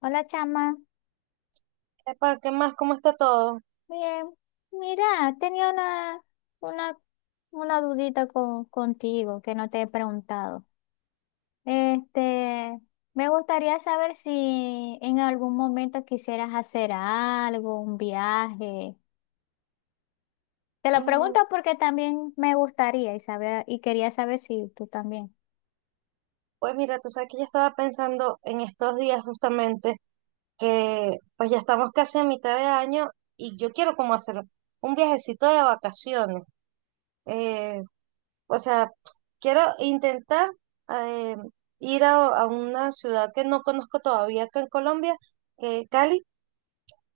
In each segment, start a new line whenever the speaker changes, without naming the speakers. Hola, chama.
Epa, ¿qué más? ¿Cómo está todo?
Bien, mira, tenía una, una dudita contigo que no te he preguntado. Este, me gustaría saber si en algún momento quisieras hacer algo, un viaje. Te lo
Mm,
pregunto porque también me gustaría y saber, y quería saber si tú también.
Pues mira, tú sabes que yo estaba pensando en estos días justamente que pues ya estamos casi a mitad de año y yo quiero como hacer un viajecito de vacaciones. Eh, o sea, quiero intentar eh, ir a una ciudad que no conozco todavía acá en Colombia, que es Cali,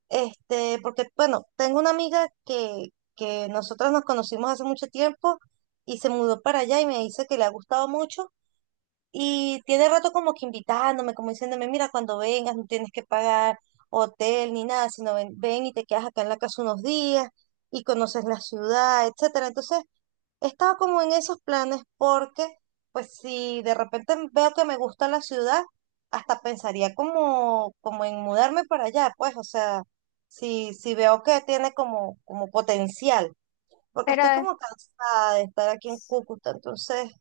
este, porque bueno, tengo una amiga que, nosotras nos conocimos hace mucho tiempo y se mudó para allá y me dice que le ha gustado mucho. Y tiene rato como que invitándome, como diciéndome, mira, cuando vengas no tienes que pagar hotel ni nada, sino ven, ven y te quedas acá en la casa unos días y conoces la ciudad, etcétera. Entonces, estaba como en esos planes porque, pues si de repente veo que me gusta la ciudad, hasta pensaría como, en mudarme para allá, pues, o sea, si veo que tiene como, potencial, porque estoy
Pero,
como cansada de estar aquí en Cúcuta, entonces...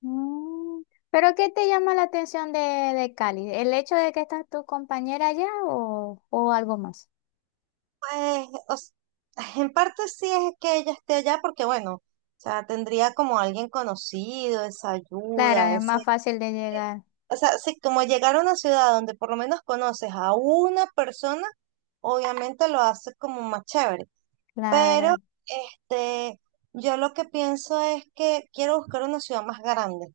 mm, ¿pero qué te llama la atención de Cali? ¿El hecho de que estás tu compañera allá o algo más?
Pues, o s- en parte sí es que ella esté allá porque, bueno, o sea, tendría como alguien conocido, esa
Claro,
ayuda,
es
ese...
más fácil de llegar.
O sea, sí, como llegar a una ciudad donde por lo menos conoces a una persona, obviamente lo hace como más chévere. Pero,
Claro.
este, yo lo que pienso es que quiero buscar una ciudad más grande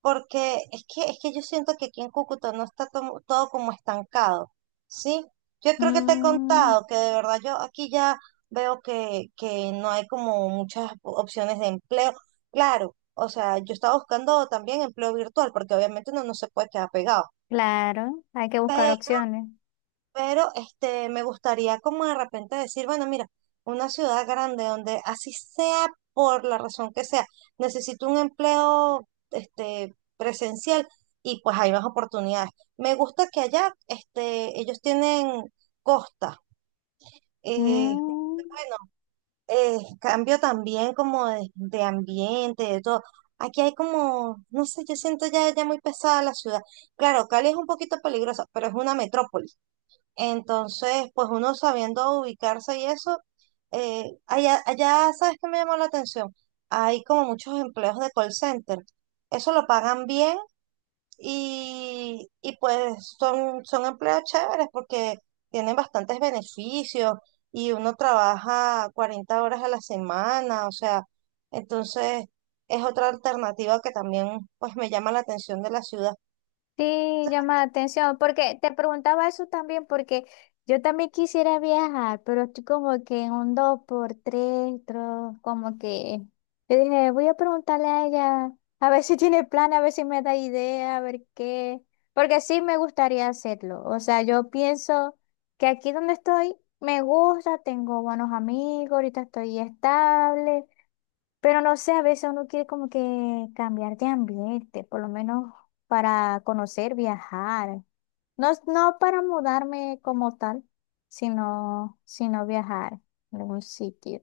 porque es que yo siento que aquí en Cúcuta no está todo como estancado, ¿sí? Yo creo que te he
Mm.
contado que de verdad yo aquí ya veo que, no hay como muchas opciones de empleo. Claro, o sea, yo estaba buscando también empleo virtual, porque obviamente uno no se puede quedar pegado.
Claro, hay que buscar opciones.
Pero este, me gustaría como de repente decir, bueno, mira, una ciudad grande donde así sea por la razón que sea, necesito un empleo este, presencial y pues hay más oportunidades. Me gusta que allá este, ellos tienen costa. Eh,
Mm.
bueno, cambio también como de, ambiente, de todo. Aquí hay como, no sé, yo siento ya, ya muy pesada la ciudad. Claro, Cali es un poquito peligrosa, pero es una metrópoli. Entonces, pues uno sabiendo ubicarse y eso, allá, ¿sabes qué me llamó la atención? Hay como muchos empleos de call center. Eso lo pagan bien y, pues son, empleos chéveres porque tienen bastantes beneficios y uno trabaja 40 horas a la semana, o sea, entonces es otra alternativa que también pues me llama la atención de la ciudad.
Sí, llama la atención, porque te preguntaba eso también, porque yo también quisiera viajar, pero estoy como que en un dos por tres, como que yo dije, voy a preguntarle a ella, a ver si tiene plan, a ver si me da idea, a ver qué, porque sí me gustaría hacerlo, o sea, yo pienso que aquí donde estoy me gusta, tengo buenos amigos, ahorita estoy estable, pero no sé, a veces uno quiere como que cambiar de ambiente, por lo menos para conocer, viajar. No, no para mudarme como tal, sino viajar en algún sitio.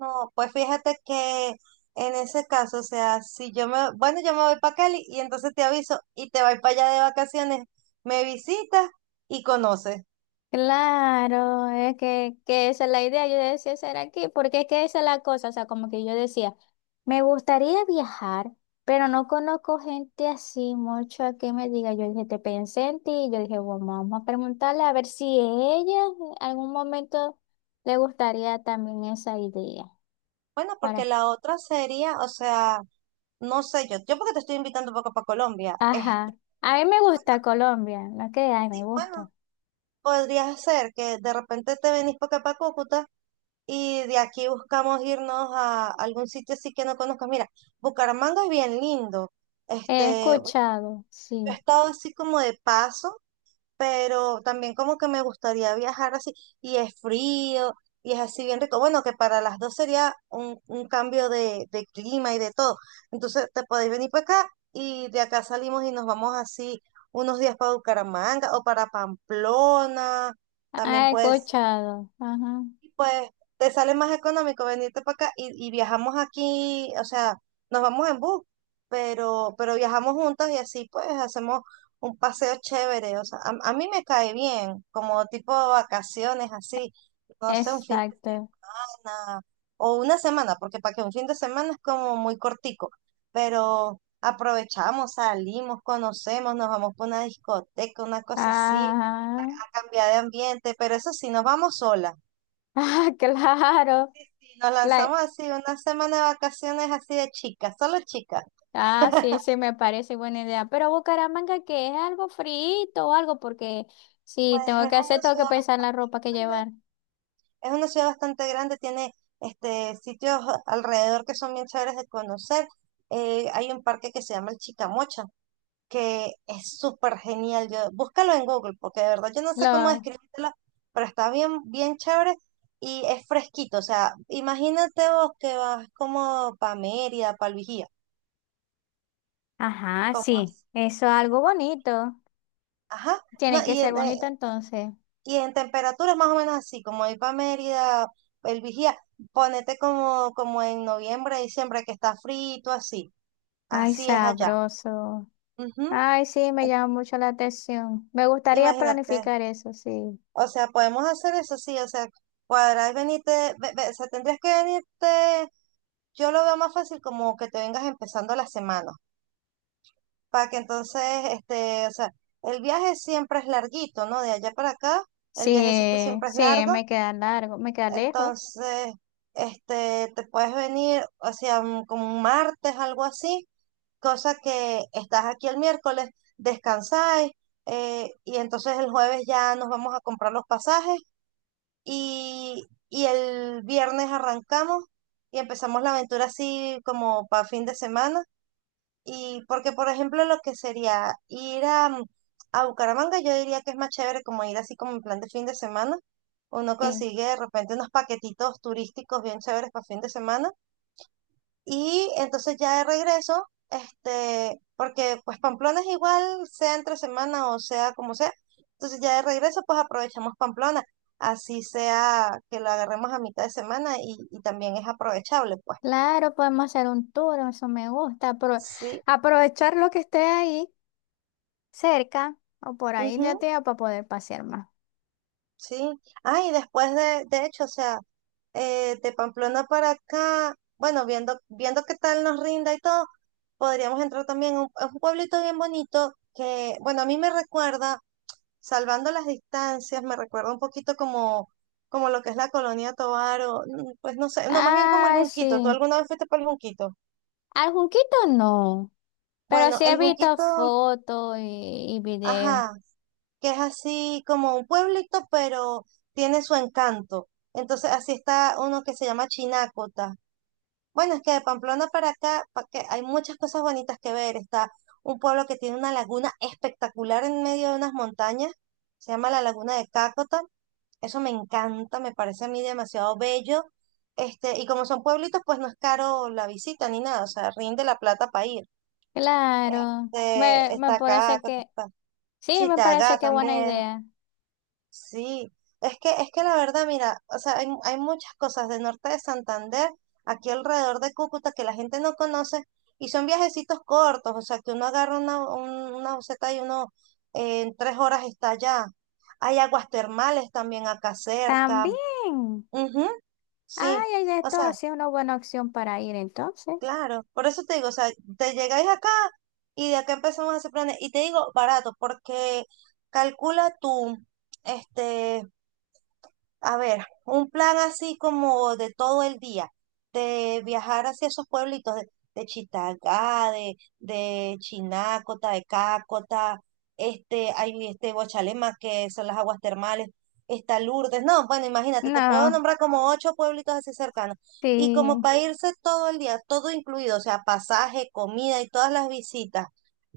No, pues fíjate que en ese caso, o sea, si yo me, bueno, yo me voy para Cali y entonces te aviso y te vas para allá de vacaciones, me visitas y conoces.
Claro, es que esa es la idea, yo decía ser aquí, porque es que esa es la cosa, o sea, como que yo decía, me gustaría viajar, pero no conozco gente así mucho a que me diga, yo dije, te pensé en ti, yo dije, bueno, vamos a preguntarle a ver si ella en algún momento le gustaría también esa idea.
Bueno, porque
Para...
la otra sería, o sea, no sé yo, yo porque te estoy invitando un poco para Colombia, este,
Ajá, a mí me
bueno,
gusta Colombia, no que, ay,
sí,
me
bueno,
gusta.
podría ser que de repente te venís para acá para Cúcuta y de aquí buscamos irnos a algún sitio así que no conozcas. Mira, Bucaramanga es bien lindo,
He
este, bueno,
escuchado,
yo he
sí,
estado así como de paso pero también como que me gustaría viajar así, y es frío, y es así bien rico. Bueno, que para las dos sería un, cambio de, clima y de todo. Entonces te podéis venir para acá y de acá salimos y nos vamos así unos días para Bucaramanga o para Pamplona. También
he
puede
escuchado, ajá,
y pues te sale más económico venirte para acá y, viajamos aquí, o sea, nos vamos en bus, pero, viajamos juntas y así pues hacemos un paseo chévere, o sea, a, mí me cae bien, como tipo de vacaciones así, no sé, un fin de
exacto.
semana o una semana, porque para que un fin de semana es como muy cortico, pero aprovechamos, salimos, conocemos, nos vamos para una discoteca, una cosa así,
Ah,
a cambiar de ambiente, pero eso sí, nos vamos solas.
ah, claro.
Sí, nos
La,
lanzamos así una semana de vacaciones así de chicas, solo chicas.
ah, sí, sí, me parece buena idea. Pero Bucaramanga, que es algo frito o algo, porque si
Pues
tengo
es
que hacer,
una
tengo que
ciudad
pensar en la ropa que llevar.
bastante, es una ciudad bastante grande, tiene este sitios alrededor que son bien chéveres de conocer. Hay un parque que se llama el Chicamocha, que es súper genial. Yo, búscalo en Google, porque de verdad yo no sé cómo
Lo,
describírtelo, pero está bien, bien chévere y es fresquito. O sea, imagínate vos que vas como para Mérida, para el Vigía,
ajá,
como
sí,
así.
eso es algo bonito.
Ajá. No,
Tiene que
y
ser
en,
bonito entonces.
Y en temperatura más o menos así, como ir para Mérida, el Vigía, ponete como, en noviembre, diciembre, que está frito, así.
Ay,
Así es allá.
sabroso.
Ujú.
Ay, sí, me llama mucho la atención. Me gustaría
Imagínate.
planificar eso, sí.
O sea, podemos hacer eso, sí. O sea, cuadrar, venirte, o sea, tendrías que venirte, yo lo veo más fácil como que te vengas empezando la semana, para que entonces, este, o sea, el viaje siempre es larguito, ¿no? De allá para acá, el viajecito
Sí,
siempre es
sí,
largo.
me queda largo, me queda lejos.
Entonces, este, te puedes venir, o sea, como un martes, algo así, cosa que estás aquí el miércoles, descansáis, y entonces el jueves ya nos vamos a comprar los pasajes y, el viernes arrancamos y empezamos la aventura así como para fin de semana. Y porque, por ejemplo, lo que sería ir a, a Bucaramanga, yo diría que es más chévere como ir así como en plan de fin de semana. Uno
Sí.
consigue de repente unos paquetitos turísticos bien chéveres para fin de semana. Y entonces ya de regreso, este, porque pues Pamplona es igual, sea entre semana o sea como sea. Entonces ya de regreso, pues aprovechamos Pamplona. Así sea que lo agarremos a mitad de semana y, también es aprovechable, pues.
Claro, podemos hacer un tour, eso me gusta.
Sí.
Aprovechar lo que esté ahí cerca o por ahí la
Ujú.
tía para poder pasear más.
Sí, ah, y después de, hecho, o sea, de Pamplona para acá, bueno, viendo, viendo qué tal nos rinda y todo, podríamos entrar también a un, pueblito bien bonito que, bueno, a mí me recuerda, salvando las distancias, me recuerda un poquito como, como lo que es la Colonia Tovar o, pues no sé, no, más bien como el
Ay, sí.
Junquito. ¿Tú alguna vez fuiste por el Junquito?
Al Junquito no, pero
Bueno,
sí
el
he visto
Junquito,
fotos y videos.
ajá, que es así como un pueblito, pero tiene su encanto. Entonces, así está uno que se llama Chinácota. Bueno, es que de Pamplona para acá, pa' que hay muchas cosas bonitas que ver. Está un pueblo que tiene una laguna espectacular en medio de unas montañas, se llama la Laguna de Cácota. Eso me encanta, me parece a mí demasiado bello. Este, y como son pueblitos, pues no es caro la visita ni nada, o sea, rinde la plata para ir.
Claro,
Este,
me
está
parece
Cácota,
que,
está
sí, me parece
Chitagá
que buena
también.
idea.
Sí, es que la verdad, mira, o sea, hay, muchas cosas del norte de Santander, aquí alrededor de Cúcuta, que la gente no conoce, y son viajecitos cortos, o sea, que uno agarra una, una buseta y uno en 3 horas está allá. Hay aguas termales también acá cerca.
También.
Ujú, sí,
Ay, hay de
o
todo,
sea,
sí, una buena opción para ir entonces.
claro, por eso te digo, o sea, te llegáis acá y de acá empezamos a hacer planes, y te digo barato, porque calcula tú, este... A ver, un plan así como de todo el día, de viajar hacia esos pueblitos de, Chitagá, de, Chinácota, de Cácota, este, hay este Guachalema, que son las aguas termales, está Lourdes, no, bueno, imagínate, te puedo
No,
nombrar como ocho pueblitos así cercanos, y como
sí.
para irse todo el día, todo incluido, o sea, pasaje, comida y todas las visitas,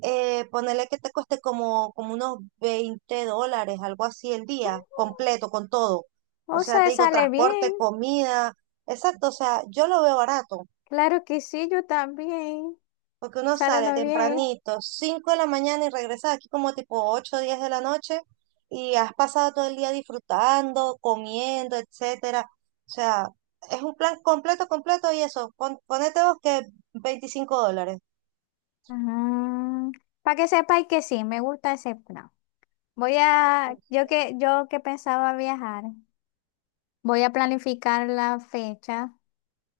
ponerle que te cueste como, unos $20, algo así el día,
Mm,
completo, con todo. O
o
sea,
sea,
te digo,
sale
transporte,
bien.
comida. Exacto, o sea, yo lo veo barato,
Claro que sí, yo también.
porque uno sale
Saludos bien.
tempranito, 5 de la mañana y regresa aquí como tipo 8, o 10 de la noche y has pasado todo el día disfrutando, comiendo, etcétera. O sea, es un plan completo, completo y eso, ponete vos que $25.
Para que sepáis que sí, me gusta ese plan. Voy a, yo que pensaba viajar, voy a planificar la fecha.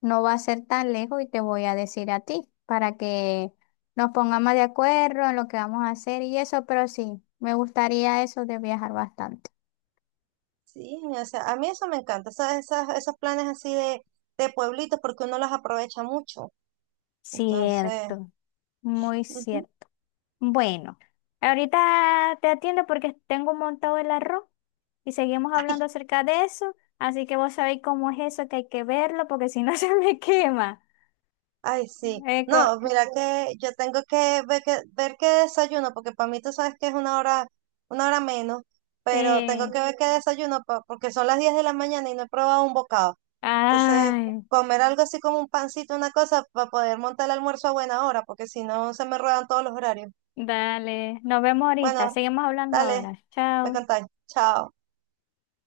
No va a ser tan lejos y te voy a decir a ti para que nos pongamos de acuerdo en lo que vamos a hacer y eso, pero sí, me gustaría eso de viajar bastante.
Sí, o sea, a mí eso me encanta, esas, esos planes así de pueblitos, porque uno los aprovecha mucho. Entonces,
Cierto, muy
ujú.
cierto. Bueno, ahorita te atiendo porque tengo montado el arroz y seguimos hablando acerca de eso, así que vos sabéis cómo es eso, que hay que verlo porque si no se me quema.
Ay, sí.
Eh, co-
No, mira que yo tengo que ver qué desayuno, porque para mí tú sabes que es una hora menos, pero tengo
eh,
que ver qué desayuno, porque son las 10 de la mañana y no he probado un bocado. Entonces,
ay,
comer algo así como un pancito, una cosa, para poder montar el almuerzo a buena hora, porque si no se me ruedan todos los horarios.
dale, nos vemos ahorita,
Bueno,
seguimos hablando
dale,
ahora.
me
Chao.
contáis. Chao.